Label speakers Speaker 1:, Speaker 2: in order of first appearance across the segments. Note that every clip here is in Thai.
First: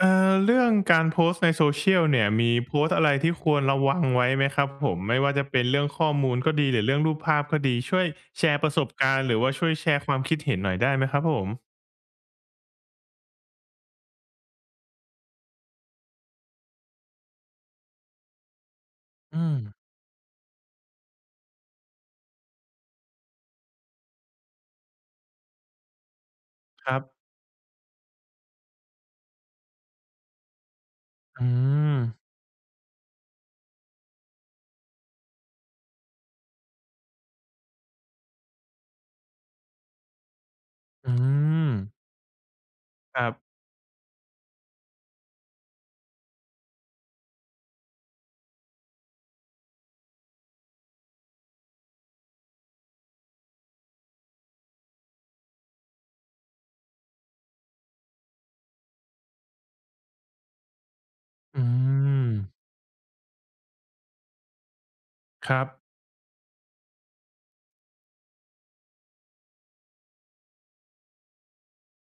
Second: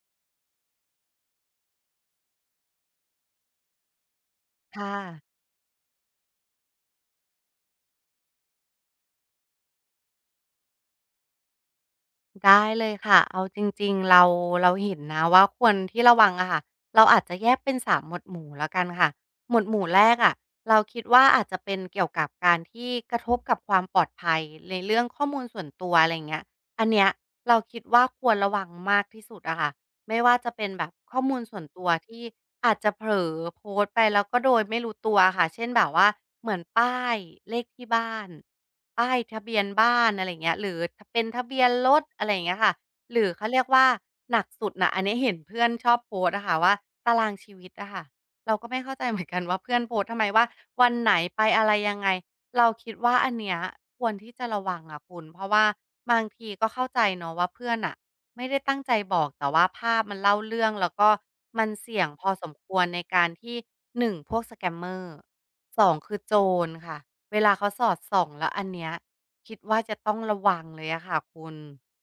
Speaker 1: เรื่องการโพสต์ใน Social เชียลเนี่ยมีโพสต์อะไรที่ควรระวังไว้ไหมครับผ
Speaker 2: ค่ะ
Speaker 1: มไม่ว่าจะเป็นเรื่องข้อมูลก็ดีหรือเรื่องรูปภาพก็ดีช่วยแชร์ประสบการณ์หรือว่าช่วยแชร์ความคิดเห็นหน่อยได้ไหมครับผม
Speaker 2: ได้เลยค่ะเอาจริงๆเราเห็นนะว่าควรที่ระวังอะค่ะเราอาจจะแยกเป็นสามหมวดหมู่แล้วกันค่ะ
Speaker 1: อื
Speaker 2: หม
Speaker 1: ม
Speaker 2: วดหมู่แรกอะเราคิดว่าอาจจะเป็นเกี่ยวกับการที่กระทบกับความปลอดภัยในเรื่องข้อมูลส่วนตัวอะไรเงี้ยอั
Speaker 1: ค
Speaker 2: น
Speaker 1: รับ
Speaker 2: เนี้ยเราคิดว่าควรระวังมากที่สุดอะค่ะไม่ว่าจะเป็นแบบข้อมูล
Speaker 1: อื
Speaker 2: ส่วนตัว
Speaker 1: ม
Speaker 2: ที่อาจจะเผลอโพสต์ไปแล้วก็โดยไม่รู้ตัวค่ะเช่นแบบว่าเหมือนป้ายเลขที่บ้าน ป้ายทะเบียนบ้านอะไรอย่างเงี้ยหรือ
Speaker 1: อื
Speaker 2: เป็นทะเบีย
Speaker 1: ม
Speaker 2: นรถอะไรอย่างเงี้ยค่ะห
Speaker 1: ค
Speaker 2: รื
Speaker 1: รั
Speaker 2: อเขา
Speaker 1: บ
Speaker 2: เรียกว่าหนักสุดน่ะอันนี้เห็นเพื่อนชอบโพสต์อะค่ะว่าตารางชีวิตอะค่ะเราก็ไม่เข้าใจเหมือนกันว่าเพื่อนโพสต์ทำไมว่าวันไหนไปอะไรยังไงเราคิดว่าอันเนี้ยควรที่จะระวังอะคุณเพราะว่าบางทีก็เข้าใจเนาะว่าเพื่อนน่ะไม่ได้ตั้งใจบอกแต่ว่าภาพมันเล่าเรื่องแล้วก็มั
Speaker 1: อื
Speaker 2: นเสี่ยงพอ
Speaker 1: ม
Speaker 2: สมควรในการที่1พวกสแกมเมอร์
Speaker 1: ครับ
Speaker 2: สองคือโจรค่ะเวลาเขาสอดส่องแล้วอันเนี้ยคิดว่าจะต้องระวังเลยอะค่ะคุณ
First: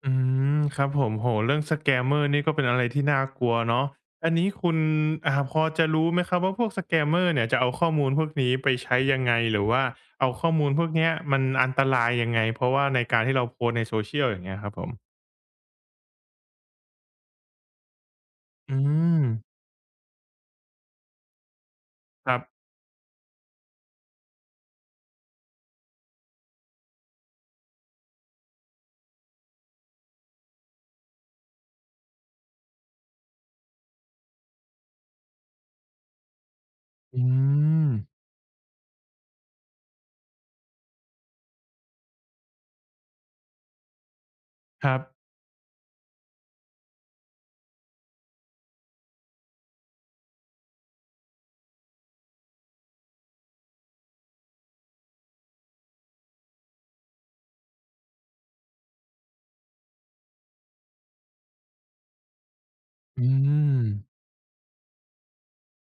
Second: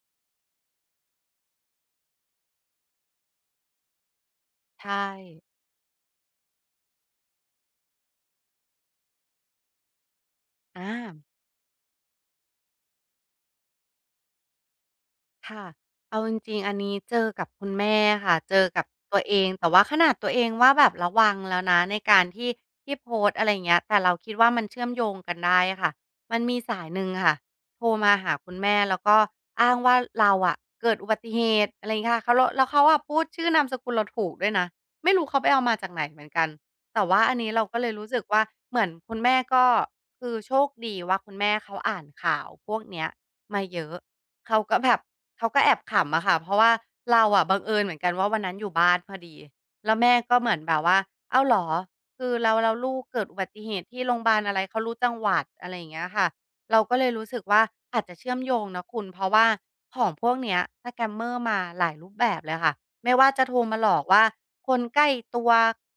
Speaker 1: อืมครับผมโหเรื่องสแกมเมอร์นี่ก็เป็นอะไรที่น่ากลัวเนาะอันนี้คุณ
Speaker 2: ใช่
Speaker 1: พอจะรู้ไหมครับว่าพวกสแกมเมอร์เนี่ยจะเอาข้อมูลพวกนี้ไปใช้ยังไงหรือว่าเอาข้อมูลพวกเนี้ย
Speaker 2: อา
Speaker 1: มันอันตรายยังไงเพราะว่าในการที่เราโพสต์ในโซเชียลอย่างเงี้ยครับผม
Speaker 2: ค่ะเอาจริงๆอันนี้เจอกับคุณแม่ค่ะเจอ
Speaker 1: อื
Speaker 2: กับตัว
Speaker 1: ม
Speaker 2: เองแต่ว่าขนาดตัวเองว่าแบบระวังแล้วนะในการ
Speaker 1: ครั
Speaker 2: ที่
Speaker 1: บ
Speaker 2: ที่โพสต์อะไรอย่างเงี้ยแต่เราคิดว่ามันเชื่อมโยงกันได้อะค่ะมันมีสายหนึ่งค่ะโทรมาหาคุณแม่แล้วก็อ้างว่าเราอะเกิดอุบัติเหตุอะไรอย่างเงี้ยค่ะเขาแล้วเขาอะพูดชื่อนามสกุลเราถูกด้วยนะไม่รู้เขาไปเอามาจากไหนเหมือนกันแต่ว่า
Speaker 1: อื
Speaker 2: อันนี้เราก็เล
Speaker 1: ม
Speaker 2: ยรู้สึกว่าเหมือนคุณแม่ก็คือโชคดีว่าคุณแม่เขาอ่านข่าวพวกเนี้ยมาเยอะเขาก็
Speaker 1: ค
Speaker 2: แบ
Speaker 1: รั
Speaker 2: บ
Speaker 1: บ
Speaker 2: เขาก็แอบขำอะค่ะเพราะว่าเราอะบังเอิญเหมือนกันว่าวันนั้นอยู่บ้านพอดีแล้วแม่ก็เหมือนแบบว่าอ้าวเหรอคือเราลูกเกิดอุบัติเหตุที่โรงพยาบาลอะไรเขารู้จังหวัดอะไรอย่างเงี้ยค่ะเราก็เลยรู้สึกว่าอาจจะเชื่อมโยงนะคุณเพราะว่าของพวกเนี้ย scammer มเมอร์มาหลายรูปแบบเลยค่ะไม่
Speaker 1: อื
Speaker 2: ว่าจะโทรมาห
Speaker 1: ม
Speaker 2: ลอกว่าคนใกล้ตัว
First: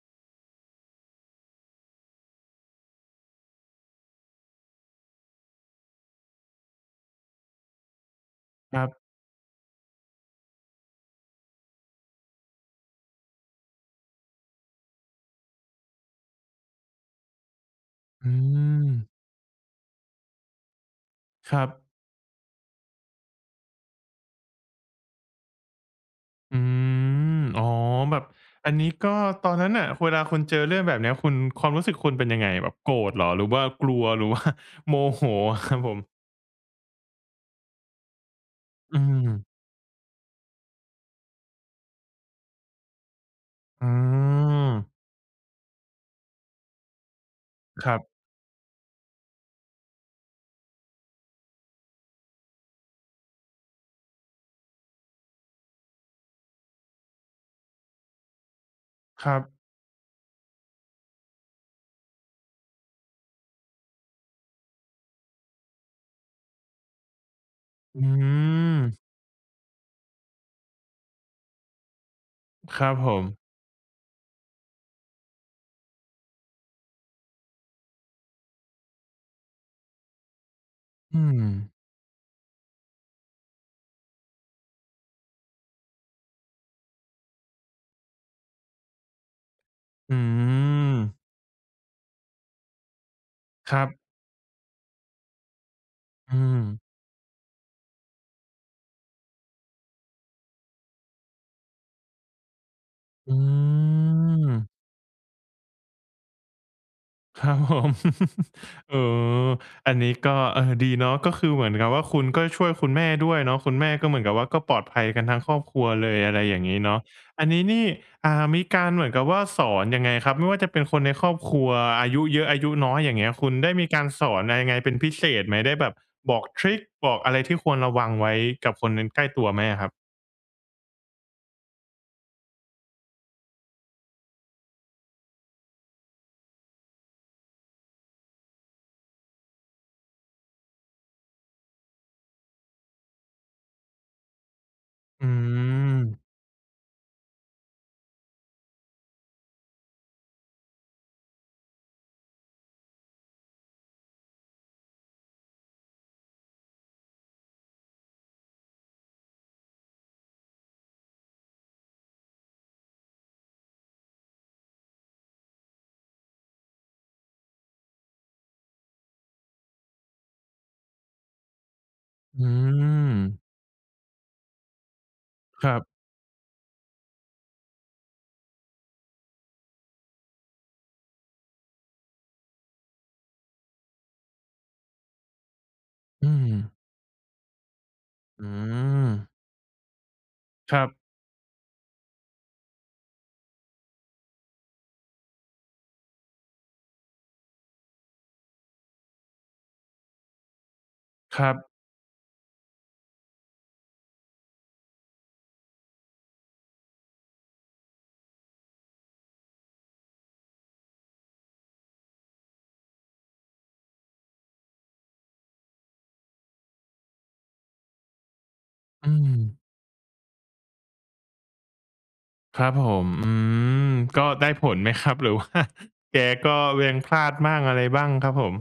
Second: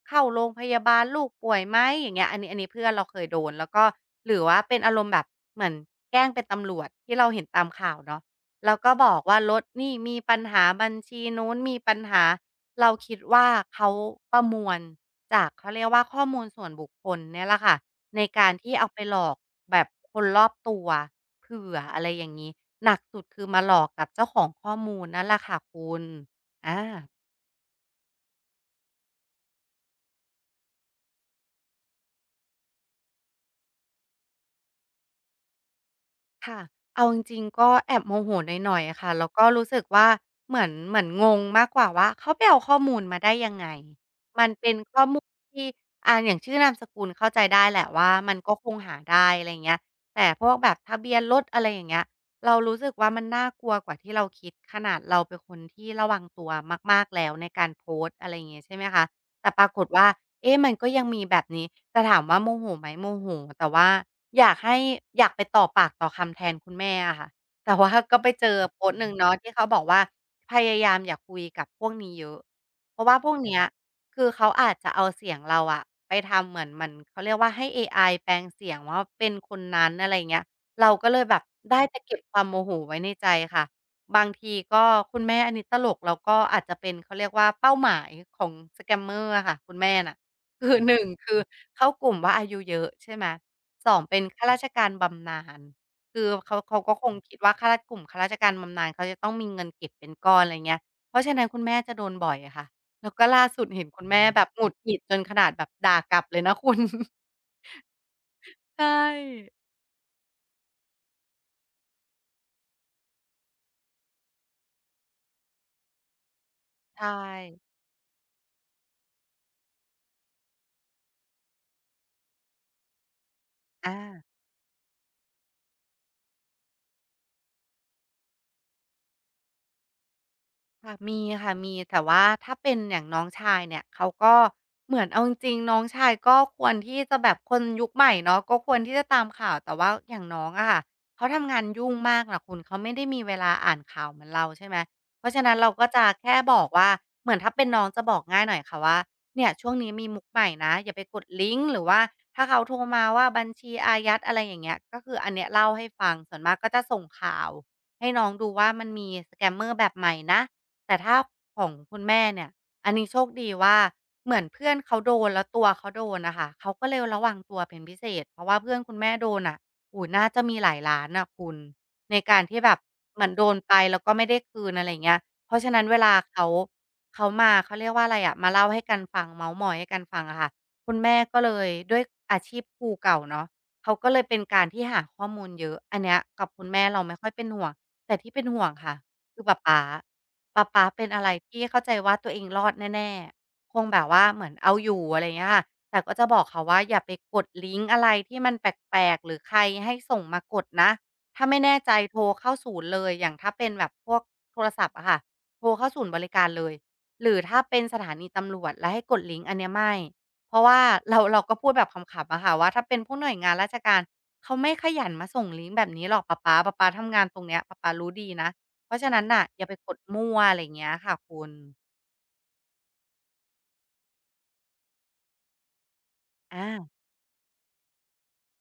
Speaker 2: เข้าโรงพยาบาลลูกป่วยไหมอย่างเงี้ยอันนี้เพื่อนเราเคยโดนแล้วก็หรือว่าเป็นอารมณ์แบบเหมือนแกล้งเป็นตำรวจที่เราเห็นตามข่าวเนาะ แล้
Speaker 1: ค
Speaker 2: ว
Speaker 1: รับ
Speaker 2: ก็บอกว่ารถนี่มีปัญหาบัญชีนู้นมีปัญหาเราคิดว่าเขาประมวลจากเขาเรียกว่าข้อมูลส่วนบุคคลเนี่ยแหละค่ะใน
Speaker 1: อื
Speaker 2: การที่
Speaker 1: ม
Speaker 2: เอาไปหลอกแบบคนรอบตัว
Speaker 1: ครั
Speaker 2: เผื่
Speaker 1: บ
Speaker 2: ออะไรอย่างงี้หนักสุดคือมาหลอกกับเจ้าของข้อมูลนั่นแหละค่ะคุณ
Speaker 1: อื
Speaker 2: อา
Speaker 1: มอ๋อแบบอันนี้ก็ตอนนั้นน่ะเวลาคุณเจอเรื่องแบบเนี้ยคุณความรู้สึกคุณเป็นยังไงแบบโกรธเหรอหรือว่ากลัวหรือว่า โมโหอะครับผม
Speaker 2: ค่ะเอาจริงๆก็แอบโมโหหน่อยๆ
Speaker 1: อื
Speaker 2: อะค่ะ แล้
Speaker 1: ม
Speaker 2: วก็รู้สึกว่าเหมือนงงมากกว่าว่าเขาไปเอาข้อมูลมาได้ยังไง
Speaker 1: อื
Speaker 2: มันเป็
Speaker 1: ม
Speaker 2: นข้อมูลที่อย่างชื่อนามสกุลเข้าใจได้แหละ
Speaker 1: ครับ
Speaker 2: ว่ามันก็คงหาได้อะไรอย่างเงี้ยแต่พวกแบบทะเบียนรถอะไรอย่างเงี้ยเรารู้สึกว่ามันน่ากลัวกว่าที่เราคิดขนาดเราเป็นคนที่ระวังตัวมากๆแล้วในการโพสต์อะไรอย่างงี้ใช่ไหมคะ
Speaker 1: ครับ
Speaker 2: แต่ปรากฏว่า เอ๊ะมันก็ยังมีแบบนี้แต่ถามว่าโมโหไหมโมโหแต่ว่าอยากให้อยากไปต่อปากต่อคำแทนคุณแม่อะค่ะแต่ว่า
Speaker 1: อื
Speaker 2: ก็ไปเจอ
Speaker 1: ม
Speaker 2: โพสต์หนึ่งเนาะที่เขาบอกว่าพยายามอย่าคุยกับพวกนี้เยอะ
Speaker 1: ครับ
Speaker 2: เพราะ
Speaker 1: ผ
Speaker 2: ว่า
Speaker 1: ม
Speaker 2: พวกเนี้ยคือเขาอาจจะเอาเสียงเราอะไปทำเหมือนเขาเรียกว่าให้เอไอแปลงเสียงว่าเป็นคนนั้นอะไรอย่างเงี้ยเราก็เล
Speaker 1: อื
Speaker 2: ยแบบ
Speaker 1: ม
Speaker 2: ได้แต่เก็บความโมโหไว้ในใจค่ะ บางทีก็คุณแม่อันนี้ตลกแล้วก็อาจจะเป็นเขาเรียกว่าเป้าหมายของ scammer อะค่ะคุณแม่น่ะ
Speaker 1: อื
Speaker 2: คือห
Speaker 1: ม
Speaker 2: นึ่งคือเข้ากลุ่มว่าอายุเยอะใช่ไหม
Speaker 1: ครั
Speaker 2: ส
Speaker 1: บ
Speaker 2: องเป็นข้าราชการบำนาญคือ
Speaker 1: อื
Speaker 2: เขา
Speaker 1: ม
Speaker 2: เขาก็คงคิดว่าข้าราชกลุ่มข้าราชการบำนาญเขาจะต้องมีเงินเก็บเป็นก้อนอะไรเงี้ยเพราะฉะนั้นคุณแม่จะโดนบ่อยอะค่ะแล้วก็
Speaker 1: อื
Speaker 2: ล่าสุดเห็นคุณแืม่แบบหงุด
Speaker 1: ม
Speaker 2: หงิดจนขนาดแบบด่ากลับเลยนะคุณ
Speaker 1: ครับผม
Speaker 2: ใช
Speaker 1: เออ
Speaker 2: ่
Speaker 1: อันนี้ก็เออดีเนาะก็คือเหมือนกับว่าคุณก็ช่วยคุณแม่ด้วยเนาะคุณแม่ก็เหมือนกับว่าก็ปลอดภัยกันทั้งครอบครัวเลยอะไรอย่างนี้เนาะ
Speaker 2: ใช่
Speaker 1: อันนี้นี่มีการเหมือนกับว่าสอนยังไงครับไม่ว่าจะเป็นคนในครอบครัวอายุเยอะอายุน้อยอย่างเงี้ยคุณได้มีการสอ
Speaker 2: อา
Speaker 1: นอะไรยังไงเป็นพิเศษไหมได้แบบบอกทริกบอกอะไรที่ควรระวังไว้กับคนนนใกล้ตัวไหมอะครับ
Speaker 2: ค่ะมีค่ะมีแต่ว่าถ้าเป็นอย่างน้องชายเนี่ยเขาก็เหมือนเอาจริงๆน้องชายก็ควรที่จะแบบคนยุคใหม่เนาะก็ควรที่จะตามข่าวแต่ว่าอย่างน้องอะค่ะเขาทำงานยุ่งมากนะคุณเขาไม่ได้มีเวลาอ่านข่าวเหมือนเราใช่ไหมเพ
Speaker 1: อื
Speaker 2: ราะฉะนั้นเราก็จะ
Speaker 1: ม
Speaker 2: แค่บอกว่าเหมือนถ้าเป็นน้องจะบอกง่ายหน่อยค่ะว่าเนี่ยช่วงนี้มีมุกใหม่นะอย่าไปกดลิงก์หรือว่าถ้าเขาโทรมาว่าบัญชีอายัดอะไรอย่างเงี้ยก็คืออันเนี้ยเล่าให้ฟังส่วนมากก็จะส่งข่าวให้น้องดูว่ามันมี s มเมอร์แบบใหม่นะ แต่ถ้าของคุณแม่เนี่ยอันนี้โชคดีว่าเหมือนเพื่อนเขาโดนแล้วตัวเขาโดนน่ะค่ะเขาก็เลยระวังตัวเป็นพิเศษเพราะว่าเพื่อนคุณแม่โดนน่ะโอ้โฮน่าจะมีหลายล้านน่ะคุณในการ
Speaker 1: อื
Speaker 2: ที่แบบ
Speaker 1: ม
Speaker 2: เหมือนโดนไปแล้วก็ไม่ได้คืนอะไรอย่างเงี้ยเพราะ
Speaker 1: ค
Speaker 2: ฉะ
Speaker 1: รั
Speaker 2: นั้นเว
Speaker 1: บ
Speaker 2: ลาเขามาเขาเรียกว่าอะไรอะมาเล่าให้กันฟังเม้าท์มอยให้กันฟังอะค่ะคุณแม่ก็เลยด้วยอาชีพครูเก่าเนาะเขาก็เลยเป็นการที่หาข้อมูลเยอะอันเนี้ย
Speaker 1: อื
Speaker 2: กั
Speaker 1: ม
Speaker 2: บคุณแม่เราไม่ค่อยเป็นห่วงแต่ที่เป็น
Speaker 1: อื
Speaker 2: ห่วงค่ะ
Speaker 1: ม
Speaker 2: คือป๊าป๊า ป๊า
Speaker 1: ครั
Speaker 2: ป๊า
Speaker 1: บ
Speaker 2: เป็นอะไรที่เข้าใจว่าตัวเองรอดแน่ๆคงแบบว่าเหมือนเอาอยู่อะไรอย่างเงี้ยค่ะแต่ก็จะบอกเขาว่าอย่าไปกดลิงก์อะไรที่มันแปลกๆหรือใครให้ส่งมากดนะ
Speaker 1: ค
Speaker 2: ถ้า
Speaker 1: รับ
Speaker 2: ไม่แน่ใจโทรเข้าศูนย์เลย อย่างถ้าเป็นแบบพวกโทรศัพท์อะค่ะโทรเข้าศูนย์บริการเลยหรือถ้าเป็นสถานีตำรวจแล้วให้กดลิงก์อันเนี้ยไม่เพราะว่าเราก็พูดแบบขำๆอะค่ะว่าถ้าเป็นพวกหน่วยงานราชการเขาไม่ขยันมาส่งลิงก์แบบนี้หรอกป๊าป๊าป๊าป๊าทำงานตรงเนี้ยป๊าป๊ารู้ดีนะ เพราะ
Speaker 1: อื
Speaker 2: ฉะนั้น
Speaker 1: ม
Speaker 2: น่ะอย่าไปกดมั่วอะไรอย่างเงี้ยค่ะคุณ
Speaker 1: ครับผม อืม ก็ได้ผลไหมครับหรือว่า แกก็
Speaker 2: อา
Speaker 1: ยังพลาดบ้างอะไรบ้างครับผม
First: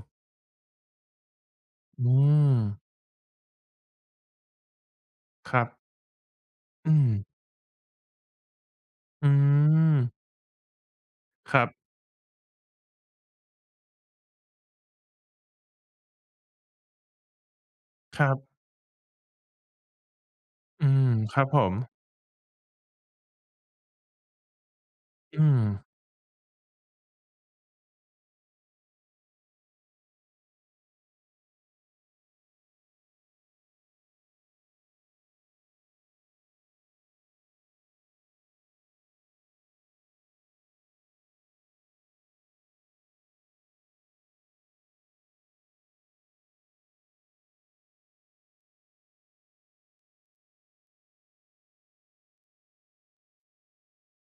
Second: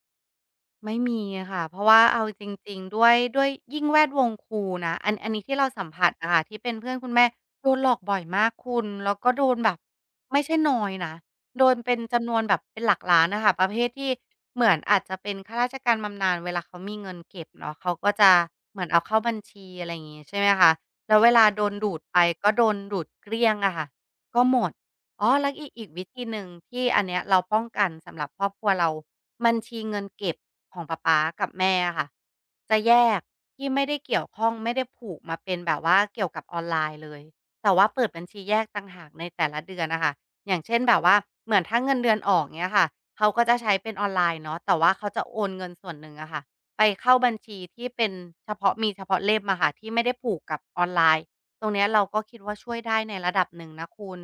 Speaker 2: ไม่มีค่ะเพราะว่า
Speaker 1: อื
Speaker 2: เอาจ
Speaker 1: ม
Speaker 2: ริงๆด้วยยิ่งแวดวงครูนะอันนี้
Speaker 1: ค
Speaker 2: ที่
Speaker 1: รั
Speaker 2: เราสัม
Speaker 1: บ
Speaker 2: ผัสอะค่ะที่เป็นเพื่อ
Speaker 1: อื
Speaker 2: นคุ
Speaker 1: ม
Speaker 2: ณแม่โดนหลอกบ่อยมากคุณแล้ว
Speaker 1: อื
Speaker 2: ก็โดนแบบ
Speaker 1: ม
Speaker 2: ไม่ใช่น้อยนะ
Speaker 1: ค
Speaker 2: โด
Speaker 1: รั
Speaker 2: น
Speaker 1: บ
Speaker 2: เป็นจำนวนแบบเป็นหลักล้านอะค่ะประเภทที่เหมือนอาจจะเป็นข้าราชการบำนาญเวลาเขามีเงินเก็บเนาะเขาก็
Speaker 1: ค
Speaker 2: จะ
Speaker 1: รับ
Speaker 2: เหมือนเอาเข้าบัญชีอะไรอย่างงี้ใช่ไหมคะ
Speaker 1: อืม
Speaker 2: แล้วเว
Speaker 1: ค
Speaker 2: ลา
Speaker 1: รับผ
Speaker 2: โดน
Speaker 1: ม
Speaker 2: ดูดไปก็โดนดูดเกลี้ยงอะค่ะก็หมด อ๋อ
Speaker 1: อื
Speaker 2: แล้ว
Speaker 1: ม
Speaker 2: อีกวิธีหนึ่งที่อันเนี้ยเราป้องกันสำหรับครอบครัวเราบัญชีเงินเก็บของป๊าป๊ากับแม่อะค่ะจะแยกที่ไม่ได้เกี่ยวข้องไม่ได้ผูกมาเป็นแบบว่าเกี่ยวกับออนไลน์เลยแต่ว่าเปิดบัญชีแยกต่างหากในแต่ละเดือนน่ะค่ะอย่างเช่นแบบว่าเหมือนถ้าเงินเดือนออกเงี้ยค่ะเขาก็จะใช้เป็นออนไลน์เนาะแต่ว่าเขาจะโอนเงินส่วนหนึ่งอะค่ะไปเข้าบัญชีที่เป็นเฉพาะมีเฉพาะเล่มอะค่ะที่ไม่ได้ผูกกับออนไลน์ตรงเนี้ยเราก็คิดว่าช่วยได้ในระดับหนึ่งนะคุณ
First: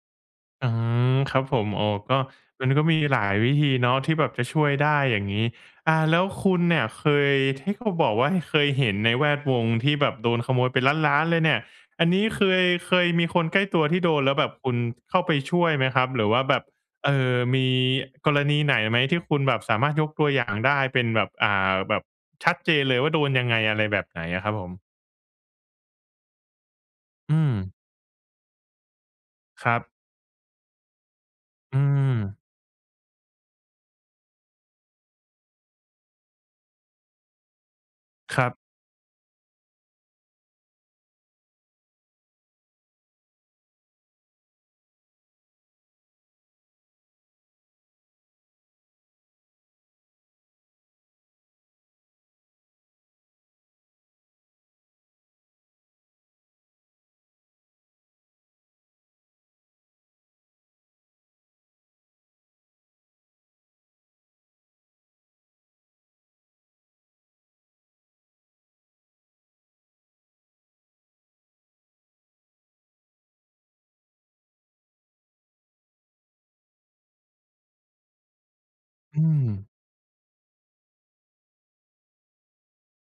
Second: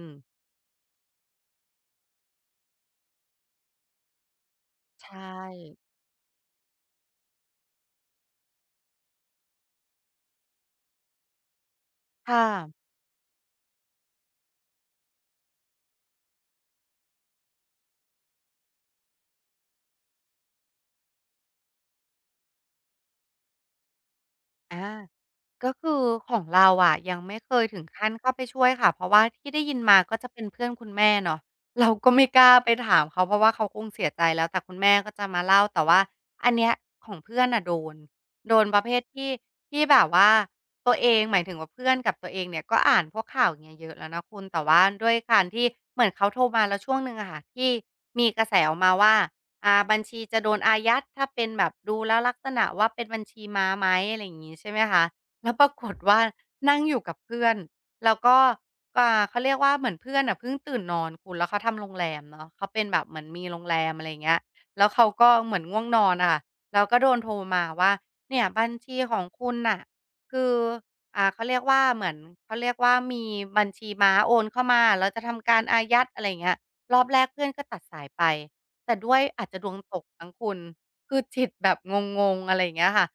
Speaker 1: อืมครับผมโอ้ก็มันก็มีหลายวิธีเนาะที่แบบจะช่วยได้อ
Speaker 2: ใช่
Speaker 1: ย่างงี้แล้วคุณเนี่ยเคยที่เขาบอกว่าเคยเห็นในแวดวงที่แบบโดนขโมยเป็นล้านๆเลยเนี่ยอันนี้เค
Speaker 2: ค่ะ
Speaker 1: ยเคยมีคนใกล้ตัวที่โดนแล้วแบบคุณเข้าไปช่วยไหมครับหรือว่าแบบมีกรณีไหนไหมที่คุณแบบสามารถยกตัวอย่างได้เป็นแบบแบบชัดเจนเลยว่าโดนยังไงอะไรแบบไหนอะครับผม
Speaker 2: อา ก็คือของเราอะยัง
Speaker 1: อื
Speaker 2: ไม่
Speaker 1: ม
Speaker 2: เคยถึงขั้นเข้าไปช่วยค่ะเพราะว่าที่ได้
Speaker 1: ค
Speaker 2: ยิ
Speaker 1: รั
Speaker 2: น
Speaker 1: บ
Speaker 2: มาก็จะเป็นเพื่อนคุณแม่เนาะ
Speaker 1: อื
Speaker 2: เราก็
Speaker 1: ม
Speaker 2: ไม่กล้าไปถามเขาเพราะว่าเขาคงเสียใจแล้วแต่คุณแม่ก็จะมาเล่าแต่ว่าอันเนี้ยของเพื่อนน่ะโดน
Speaker 1: ครั
Speaker 2: โดนป
Speaker 1: บ
Speaker 2: ระเภทที่ที่แบบว่าตัวเองหมายถึงว่าเพื่อนกับตัวเองเนี่ยก็อ่านพวกข่าวอย่างเงี้ยเยอะแล้วนะคุณแต่ว่าด้วยการที่เหมือนเขาโทรมาแล้วช่วงหนึ่งอะค่ะที่มีกระแสออกมาว่าบัญชีจะโดนอายัดถ้าเป็นแบบดูแล้วลักษณะว่าเป็นบัญชีม้าไหมอะไรอย่างงี้ใช่ไหมคะ แล้วปรากฏว่านั่งอยู่กับเพื่อนแล้วก็เขาเรียกว่าเหมือนเพื่อนน่ะเพิ่งตื่นนอนคุณแล้วเขาทำโรงแรมเนาะเขาเป็นแบบเหมือนมีโรงแรมอะไรอย่างเงี้ยแล้วเขาก็เหมือนง่วงนอนอะค่ะแล้วก็โดนโทรมาว่าเนี่ยบัญชีของคุณน่ะคือเขาเรียกว่าเหมือนเขาเรียกว่ามีบัญชีม้าโอนเข้ามาเราจะทำการอายัดอะไรอย่างเงี้ยรอบแรกเพื่อนก็ตัดสายไปแต่ด้วย
Speaker 1: อืม
Speaker 2: อาจจะดวงตกมั้งคุณคือจิตแบบงงๆอะไรอย่างเงี้ยค่ะ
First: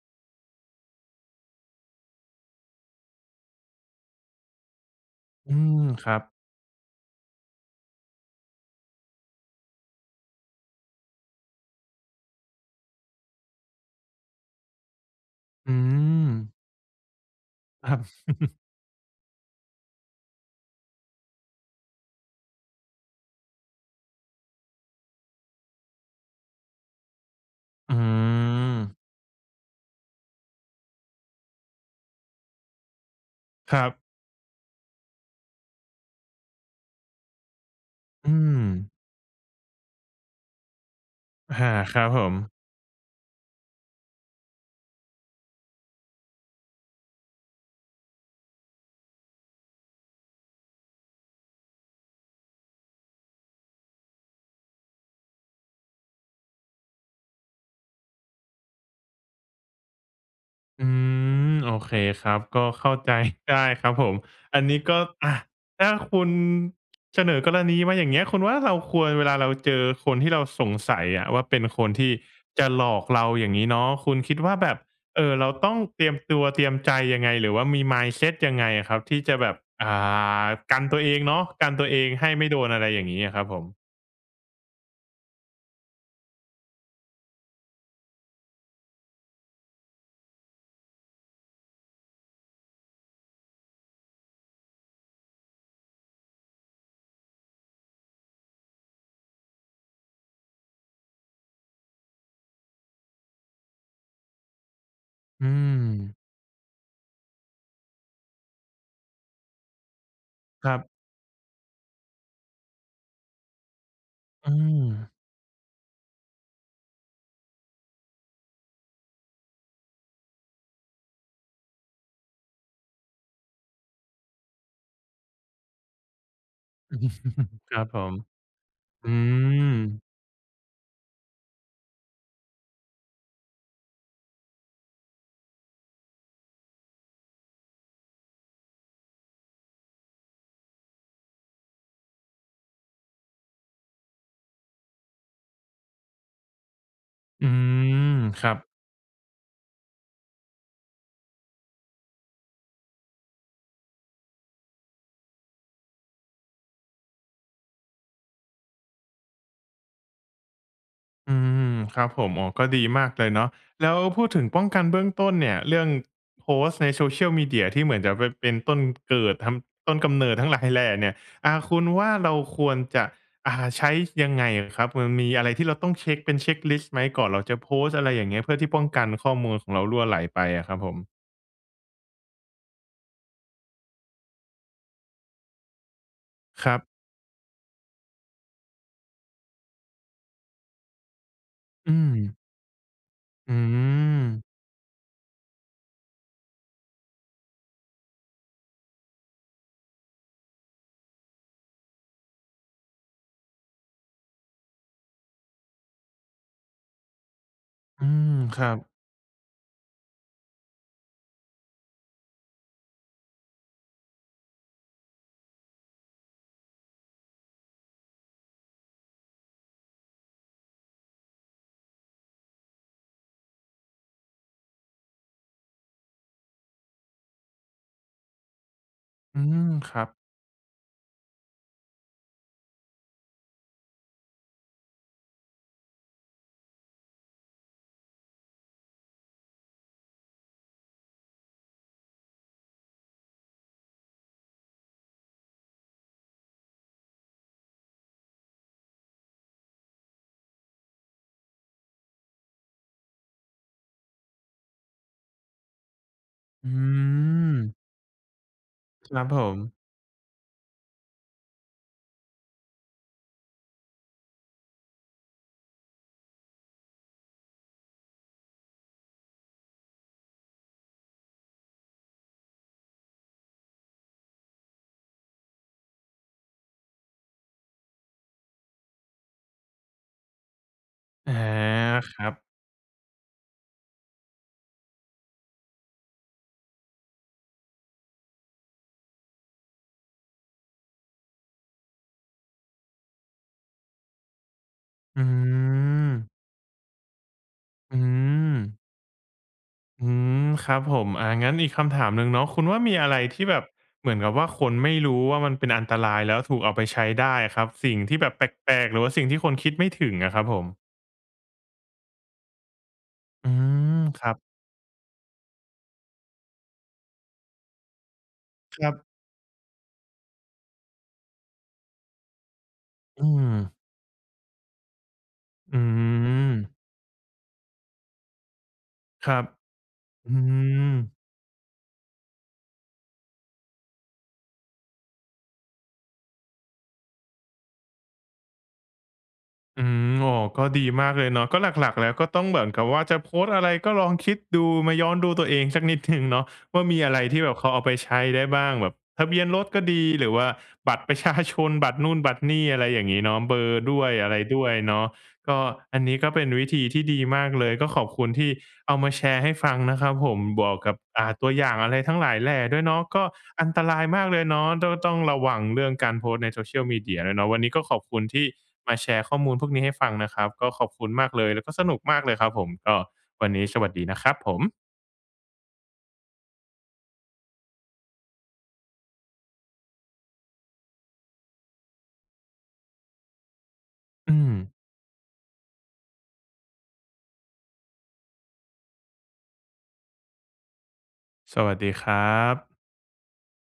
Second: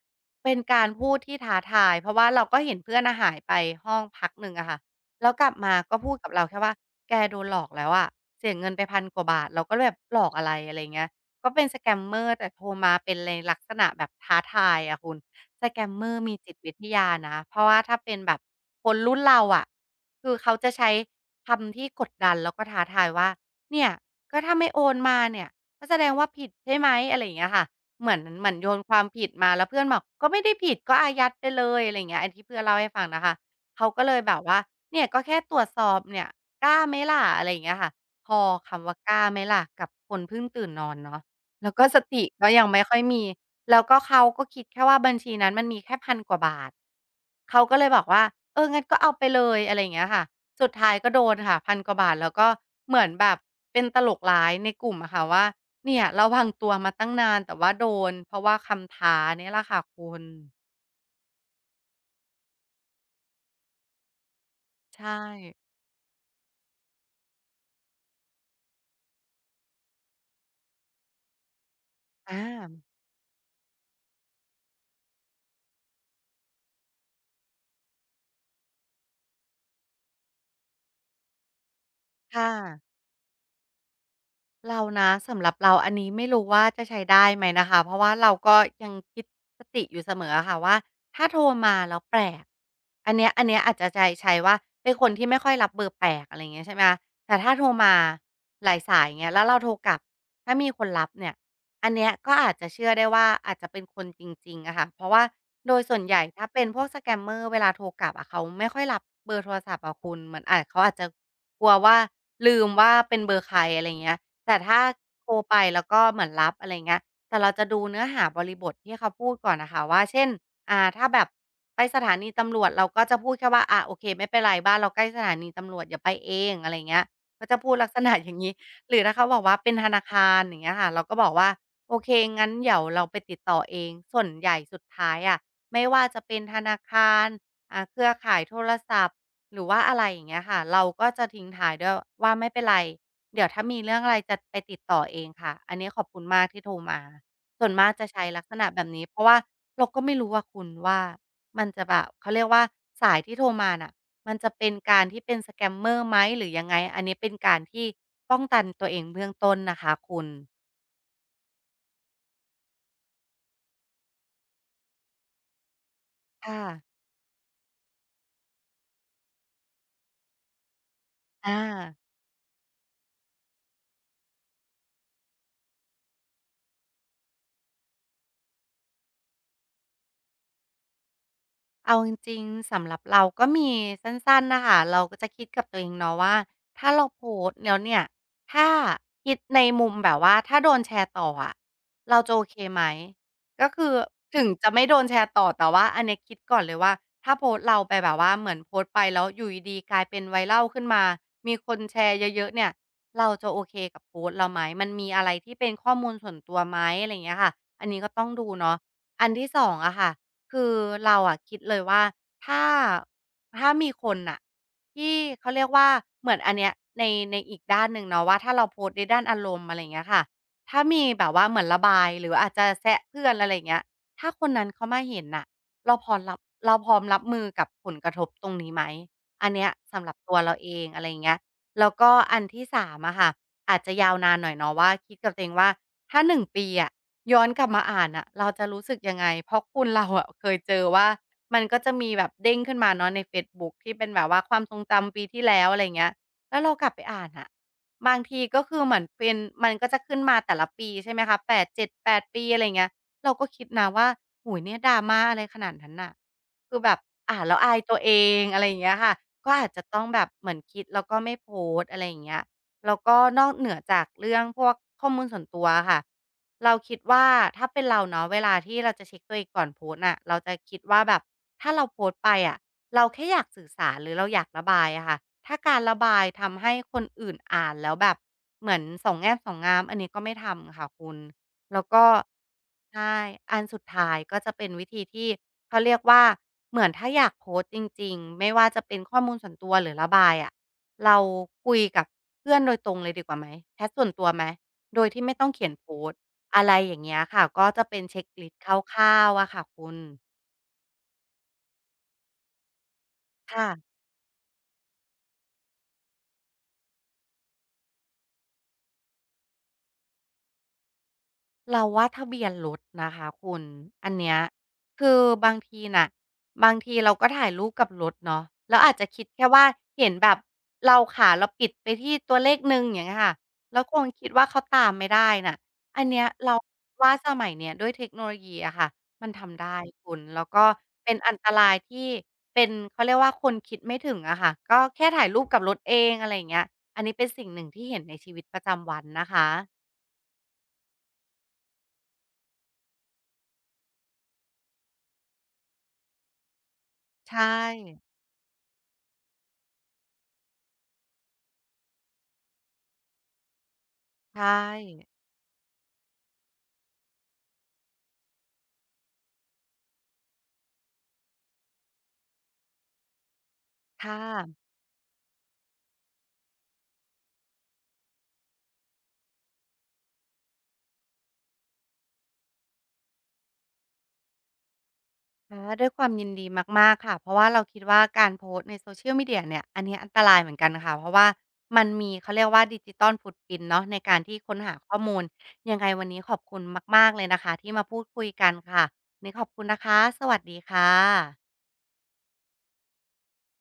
Speaker 2: เป็นการพูดที่ท้าทายเพราะว่าเราก็เห็นเพื่อนน่ะหายไปห้องพักหนึ่งอะค่ะแล้วกลั
Speaker 1: อื
Speaker 2: บมา
Speaker 1: ม
Speaker 2: ก็
Speaker 1: ค
Speaker 2: พูด
Speaker 1: รับ
Speaker 2: กับเราแค่ว่าแกโดนหลอกแล้วอะเสียเงินไปพันกว่าบาทเราก็เลยแบบหลอกอะไรอะไรเงี้ยก็เป็น scammer แต่โทรมาเป็นในลักษณะแบบท้าทายอะคุณ
Speaker 1: อื
Speaker 2: scammer
Speaker 1: ม
Speaker 2: มีจิตวิทยานะเพราะว่า
Speaker 1: ค
Speaker 2: ถ้า
Speaker 1: รับ
Speaker 2: เป็นแบบคนรุ่นเราอะคือเขาจะใช้คำที่กดดันแล้วก็ท้าทายว่าเนี่ยก็ถ้าไม่โอนมาเนี่ยก็แสดงว่าผิดใช่ไหมอะไรอย่างเงี้ยค่ะ
Speaker 1: อื
Speaker 2: เหมือนโย
Speaker 1: ม
Speaker 2: นความผิดมาแล้วเพื่อนบอกก็ไม่ได้ผิดก็อายัดไปเลยอะไรอย่างเงี้ยอันที่เพื่อนเล่าให้ฟังนะคะ
Speaker 1: ครั
Speaker 2: เขาก็เล
Speaker 1: บ
Speaker 2: ยแบบว่าเนี่ยก็แค่ตรวจสอบเนี่ยกล้าไหมล่ะอะไรอย่างเงี้ยค่ะพ
Speaker 1: อื
Speaker 2: อ
Speaker 1: ม
Speaker 2: คำว่ากล้าไหมล่ะกับคนเพิ่งตื่นนอนเนาะแล้
Speaker 1: อา
Speaker 2: วก็
Speaker 1: ค
Speaker 2: ส
Speaker 1: รับผ
Speaker 2: ติ
Speaker 1: ม
Speaker 2: ก็ยังไม่ค่อยมีแล้วก็เขาก็คิดแค่ว่าบัญชีนั้นมันมีแค่พันกว่าบาทเขาก็เลยบอกว่าเอองั้นก็เอาไปเลยอะไรอย่างเงี้ยค่ะ สุดท้ายก็โดนค่ะพันกว่าบาทแล้วก็เหมือนแบบเป็นตลกร้ายในกลุ่มอะค่ะว่าเนี่ยระวังตัวมาตั้งนานแต่ว่าโดนเพราะว่าคำท้าเนี่ยแหละค่ะคุณ
Speaker 1: อืมโอเคครับ ก็เข้าใจ ได้ครับผมอันนี้ก็
Speaker 2: ใช่
Speaker 1: อาถ้าคุณเสนอกรณีมาอย่างเงี้ยคุณว่าเราควรเวลาเราเจอคนที่เราสงสัยอะว่าเป็นคนที่
Speaker 2: อ
Speaker 1: จะห
Speaker 2: า
Speaker 1: ลอกเราอย่างนี้เนาะคุณคิดว่าแบบเออเราต้องเตรียมตัวเตรียมใจยังไงหรือว่ามี mindset ยังไงอะครับ ที่จะแบบอ่ากันตัวเองเนาะ กันตัวเองให้
Speaker 2: ค่ะ
Speaker 1: ไม่โดนอะไรอย่างนี้อะครับผม
Speaker 2: เรานะสำหรับเราอันนี้ไม่รู้ว่าจะใช้ได้ไหมนะคะเพราะว่าเราก็ยังคิดสติอยู่เสมออะค่ะว่าถ้าโทรมาแล้วแปลกอันเนี้ยอาจจะใจใช้ว่าเป็นคนที่ไม่ค่อยรับเบอร์แปลกอะไรอย่างเงี้ยใช่ไหมคะแต่ถ้าโทรมาหลายสายเงี้ยแล้วเราโทรกลับถ้ามีคนรับเนี่ยอันเนี้ยก็อาจจะเชื่อได้ว่าอาจจะเป็นคนจริงๆ อะค่ะเพราะว่า
Speaker 1: อื
Speaker 2: โด
Speaker 1: ม
Speaker 2: ยส่วนใหญ่ถ้าเป็นพวกสแกม a มอ e ์เวลาโทรกลับอะเขาไม่ค่อยรับเบอร์โทรศัพท์อะคุณเหมือนอาจ
Speaker 1: ครั
Speaker 2: เขาอาจ
Speaker 1: บ
Speaker 2: จะกลัวว่าลืมว่าเป็นเบอร์ใครอะไรเงี้ย
Speaker 1: อื
Speaker 2: แต่ถ้า
Speaker 1: ม
Speaker 2: โทรไปแล้วก็เหมือนรับอะไรเงี้ยแต่เราจะดูเนื้อหาบริบทที่เขาพูดก่อนน่ะค่ะว่าเช่นถ้าแบบไปสถานีตำรวจเราก็จะพูดแค่ว่าอาโอเคไม่เป็นไรบ้านเราใกล้สถานีตำรวจอย่าไปเองอะไรเงี้ยก็จะ พู
Speaker 1: ค
Speaker 2: ด
Speaker 1: รั
Speaker 2: ลั
Speaker 1: บ
Speaker 2: ก
Speaker 1: ผ
Speaker 2: ษณะ
Speaker 1: ม
Speaker 2: อย่างงี้หรือ
Speaker 1: อื
Speaker 2: ถ้าเขาบอกว่าเป็
Speaker 1: ม
Speaker 2: นธนาคารอย่างเงี้ยค่ะเราก็บอกว่าโอเคงั้นเดี๋ยวเราไปติดต่อเองส่วนใหญ่สุดท้ายอะไม่ว่าจะเป็นธนาคารเครือข่ายโทรศัพท์หรือว่าอะไรอย่างเงี้ยค่ะเราก็จะทิ้งท้ายด้วยว่าไม่เป็นไร เดี๋ยวถ้ามีเรื่องอะไรจะไปติดต่อเองค่ะ อันนี้ขอบคุณมากที่โทรมา
Speaker 1: อื
Speaker 2: ส่วนมากจะ
Speaker 1: ม
Speaker 2: ใช้ลั
Speaker 1: ค
Speaker 2: กษ
Speaker 1: รับ
Speaker 2: ณะแบบนี้เพราะว่าเราก็ไม่รู้อะคุณว่ามันจะแบบเขาเรียกว่าสายที่โทรมาน่ะมันจะเป็นการที่เป็นสแกมเมอร์ไหมหรือยังไงอันนี้เป็นการที่ป้องกันตัวเองเบื้องต้นนะคะคุณ
Speaker 1: อืมครับผมอ๋อก็ดีมากเลยเนาะแล้วพูดถึงป้องกันเบื้องต้นเนี่ย เรื่องโพ
Speaker 2: ค่ะ
Speaker 1: สต์ใน Social Media ที่เหมือนจะไปเป็นต้นเกิดทำต้นกำเนิดทั้งหลายแหล่เนี่ย
Speaker 2: อา
Speaker 1: คุณว่าเราควรจะใช้ยังไงอะครับมันมีอะไรที่เราต้องเช็กเป็นเช็กลิสต์ไหมก่อนเราจะโพสต์อะไรอย่างเงี้ยเพื่อที่ป้องกันข้อมูลของเรารั่วไหลไปอะครับผม
Speaker 2: เอาจริงๆสำหรับเราก็มีสั้นๆนะคะเราก็จะคิดกับตัวเองเนาะว่า
Speaker 1: ครั
Speaker 2: ถ้า
Speaker 1: บ
Speaker 2: เราโพสต์แล้วเนี่ยถ้าคิดในมุมแบบว่าถ้าโดนแชร์ต่ออะ
Speaker 1: อืม
Speaker 2: เราจะโอเคไหม
Speaker 1: อื
Speaker 2: ก็คือ
Speaker 1: ม
Speaker 2: ถึงจะไม่โดนแชร์ต่อแต่ว่าอันเนี้ยคิดก่อนเลยว่าถ้าโพสต์เราไปแบบว่าเหมือนโพสต์ไปแล้วอยู่ดีๆกลายเป็นไว r a l ขึ้นมามีคนแชร์เยอะๆเนี่ยเราจะโอเคกับโพสต์เราไหมมันมีอะไรที่เป็นข้อมูลส่วนตัวไหมอะไรอย่างเงี้ยค่ะอันนี้
Speaker 1: อื
Speaker 2: ก็ต้อง
Speaker 1: ม
Speaker 2: ดู
Speaker 1: ครั
Speaker 2: เนาะ
Speaker 1: บ
Speaker 2: อันที่สองอะค่ะ คือเราอะคิดเลยว่าถ้าถ้ามีคนน่ะที่เขาเรียกว่าเหมือนอันเนี้ยในในอีกด้านหนึ่งเนาะว่าถ้าเราโพสต์ในด้านอารมณ์อะไรอย่างเงี้ยค่ะถ้ามีแบบว่าเหมือนระบายหรืออาจจะแซะเพื่อนอะไรอย่างเงี้ยถ้าคนนั้นเขามาเห็นน่ะเราพร้อมรับเราพร้อมรับมือกับผลกระทบตรงนี้ไหม
Speaker 1: อื
Speaker 2: อันเนี้
Speaker 1: ม
Speaker 2: ย
Speaker 1: ครั
Speaker 2: สำห
Speaker 1: บ
Speaker 2: รับตัวเราเองอะไรอย่างเงี้ยแล้วก็อันที่สามอะค่ะอาจจะยาวนานหน่อยเนาะว่าคิดกับตัวเองว่าถ้า1ปีอะ ย้อนกลับมาอ่านน่ะเราจะรู้สึกยังไงเพราะคุณเราอะเคยเจอว่ามันก็จะมีแบบเด้งขึ้นมาเนาะในเฟซบุ๊กที่เป็นแบบว่าความทรงจำปีที่แล้วอะไรอย่างเงี้ยแล้วเรากลับไปอ่านน่ะบางทีก็คือเหมือนเป็นมันก็จะขึ้นมาแต่ละปีใช่ไหมคะ8 7 8ปดปีอะไรอย่างเงี้ยเราก็คิดนะว่าโอ้โฮเนี่ย drama อะไรขนาดนั้นน่ะ
Speaker 1: อื
Speaker 2: คือแบบอ่าน
Speaker 1: ม
Speaker 2: แล้วอายตัวเองอะไรอย่างเงี้ย
Speaker 1: ค
Speaker 2: ค่ะ
Speaker 1: รับผ
Speaker 2: ก็
Speaker 1: ม
Speaker 2: อาจจะต้องแบบเหมือนคิดแล้วก็ไม่โพสต์อะไรอย่างเงี้ย แล้วก็นอกเหนือจากเรื่องพวกข้อมูลส่วนตัวอะค่ะเราคิดว่าถ้าเป็นเราเนาะเวลาที่เราจะเช็กตัวเองก่อนโพสต์น่ะเราจะคิดว่าแบบถ้าเราโพสต์ไปอะเราแค่อยากสื่อสารหรือเราอยากระบายอะค่ะถ้าการระบายทำให้คนอื่นอ่านแล้วแบบเหมือนสองแง่สองงามอันนี้ก็ไม่ทำค่ะคุณ
Speaker 1: อา
Speaker 2: แล้วก็
Speaker 1: ครับ
Speaker 2: ใช่อันสุดท้ายก็จะเป็นวิธีที่เขาเรียกว่าเหมือนถ้าอยากโพสต์จริงๆไม่ว่าจะเป็นข้อมูลส่วนตัวหรือระบายอะเราคุยกับเพื่อนโดยตรงเลยดีกว่าไหมแชตส่วนตัวไหมโดย
Speaker 1: อื
Speaker 2: ที่ไม่ต้องเขียนโพส
Speaker 1: ม
Speaker 2: ต์อะไรอย่างเงี้ยค่ะก็จะ
Speaker 1: อื
Speaker 2: เป็นเช็กลิส
Speaker 1: ม
Speaker 2: ต์คร่าวๆอะค่ะคุณ
Speaker 1: อืมครับผมอางั้นอีกคำถามหนึ่งเนาะคุณว่ามีอะไรที่แบบ
Speaker 2: ค่ะ
Speaker 1: เหมือนกับว่าคนไม่รู้ว่ามันเป็นอันตรายแล้วถูกเอาไปใช้ได้อะครับสิ่งที่แบบแปลกๆหรือว่าสิ่งที่คนคิดไม่ถึงอะครับผม
Speaker 2: เราว่าทะเบียนรถนะคะ
Speaker 1: อื
Speaker 2: คุณ
Speaker 1: ม
Speaker 2: อัน
Speaker 1: ครั
Speaker 2: เนี้
Speaker 1: บ
Speaker 2: ยคือบางทีน่ะบางทีเราก็ถ่ายรูปกับรถเนาะแล้ว
Speaker 1: ครั
Speaker 2: อาจจะ
Speaker 1: บ
Speaker 2: คิดแค่ว่าเห็นแบบเราขาเราปิดไปที่ตัวเลขหนึ่งอย่างเงี้ย
Speaker 1: อื
Speaker 2: ค่ะ
Speaker 1: ม
Speaker 2: แล้วคงคิดว่าเขาตามไม่ได้น่ะ
Speaker 1: อื
Speaker 2: อันเนี้ย
Speaker 1: ม
Speaker 2: เราว่าสมัยเนี้ยด้วยเทคโนโลยีอะค่ะมั
Speaker 1: ค
Speaker 2: น
Speaker 1: รับ
Speaker 2: ทำได้คุณ
Speaker 1: อื
Speaker 2: แล้วก็
Speaker 1: ม
Speaker 2: เป็นอันตรายที่เป็นเขาเรียกว่าคนคิดไม่ถึงอะค่ะก็แค่ถ่ายรูปกับรถเองอะไรอย่างเงี้ยอันนี้เป็นสิ่งหนึ่งที่เห็นในชีวิตประจำวันนะ
Speaker 1: อื
Speaker 2: คะ
Speaker 1: มโอ้ก็ดีมากเลยเนาะก็หลักๆแล้วก็ต้องเหมือนกับว่าจะโพสต์อะไรก็ลองคิดดูมาย้อนดูตัวเองสักนิดหนึ่งเนาะว่ามีอะไรที่
Speaker 2: ใช่
Speaker 1: แบบเขาเอาไปใช้ได้บ้างแบบทะเบียนรถก็ดีหรือว่าบัตรประชาชนบัตรนู่นบัตรนี่อะไรอย่างงี้เนาะเบอร์ด้วยอะไร
Speaker 2: ใช่
Speaker 1: ด้วยเนาะ ก็อันนี้ก็เป็นวิธีที่ดีมากเลยก็ขอบคุณที่เอามาแชร์ให้ฟังนะครับผมบวกกับตัวอย่างอะไรทั้งหลายแหล่ด้วยเนาะก็อันตราย
Speaker 2: ค่ะ
Speaker 1: มากเลยเนาะต้องต้องระวังเรื่องการโพสต์ใน Social Media ด้วยเนาะวันนี้ก็ขอบคุณที่มาแชร์ข้อมูลพวกนี้ให้ฟังนะครับก็ขอบคุณมากเลยแล้วก็สนุกมากเลยครับผมก็วันนี้สวัสดีนะครับผม
Speaker 2: ค่ะด้วยความยินดีมาก ๆ ค่ะ เพราะว่าเราคิดว่าการโพสต์ใน Social Media เนี่ย อันเนี้ยอันตรายเหมือนกันค่ะ เพราะว่ามันมีเขาเรียกว่า Digital Footprint เนาะในการที่
Speaker 1: อืม
Speaker 2: ค้นหาข้อมูล ยังไงวันนี้ขอบคุณมาก ๆ เลยนะคะที่มาพูดคุยกันค่ะวันนี้ขอบคุณนะคะ สวัสดีค่ะ
Speaker 1: สวัสดีครับ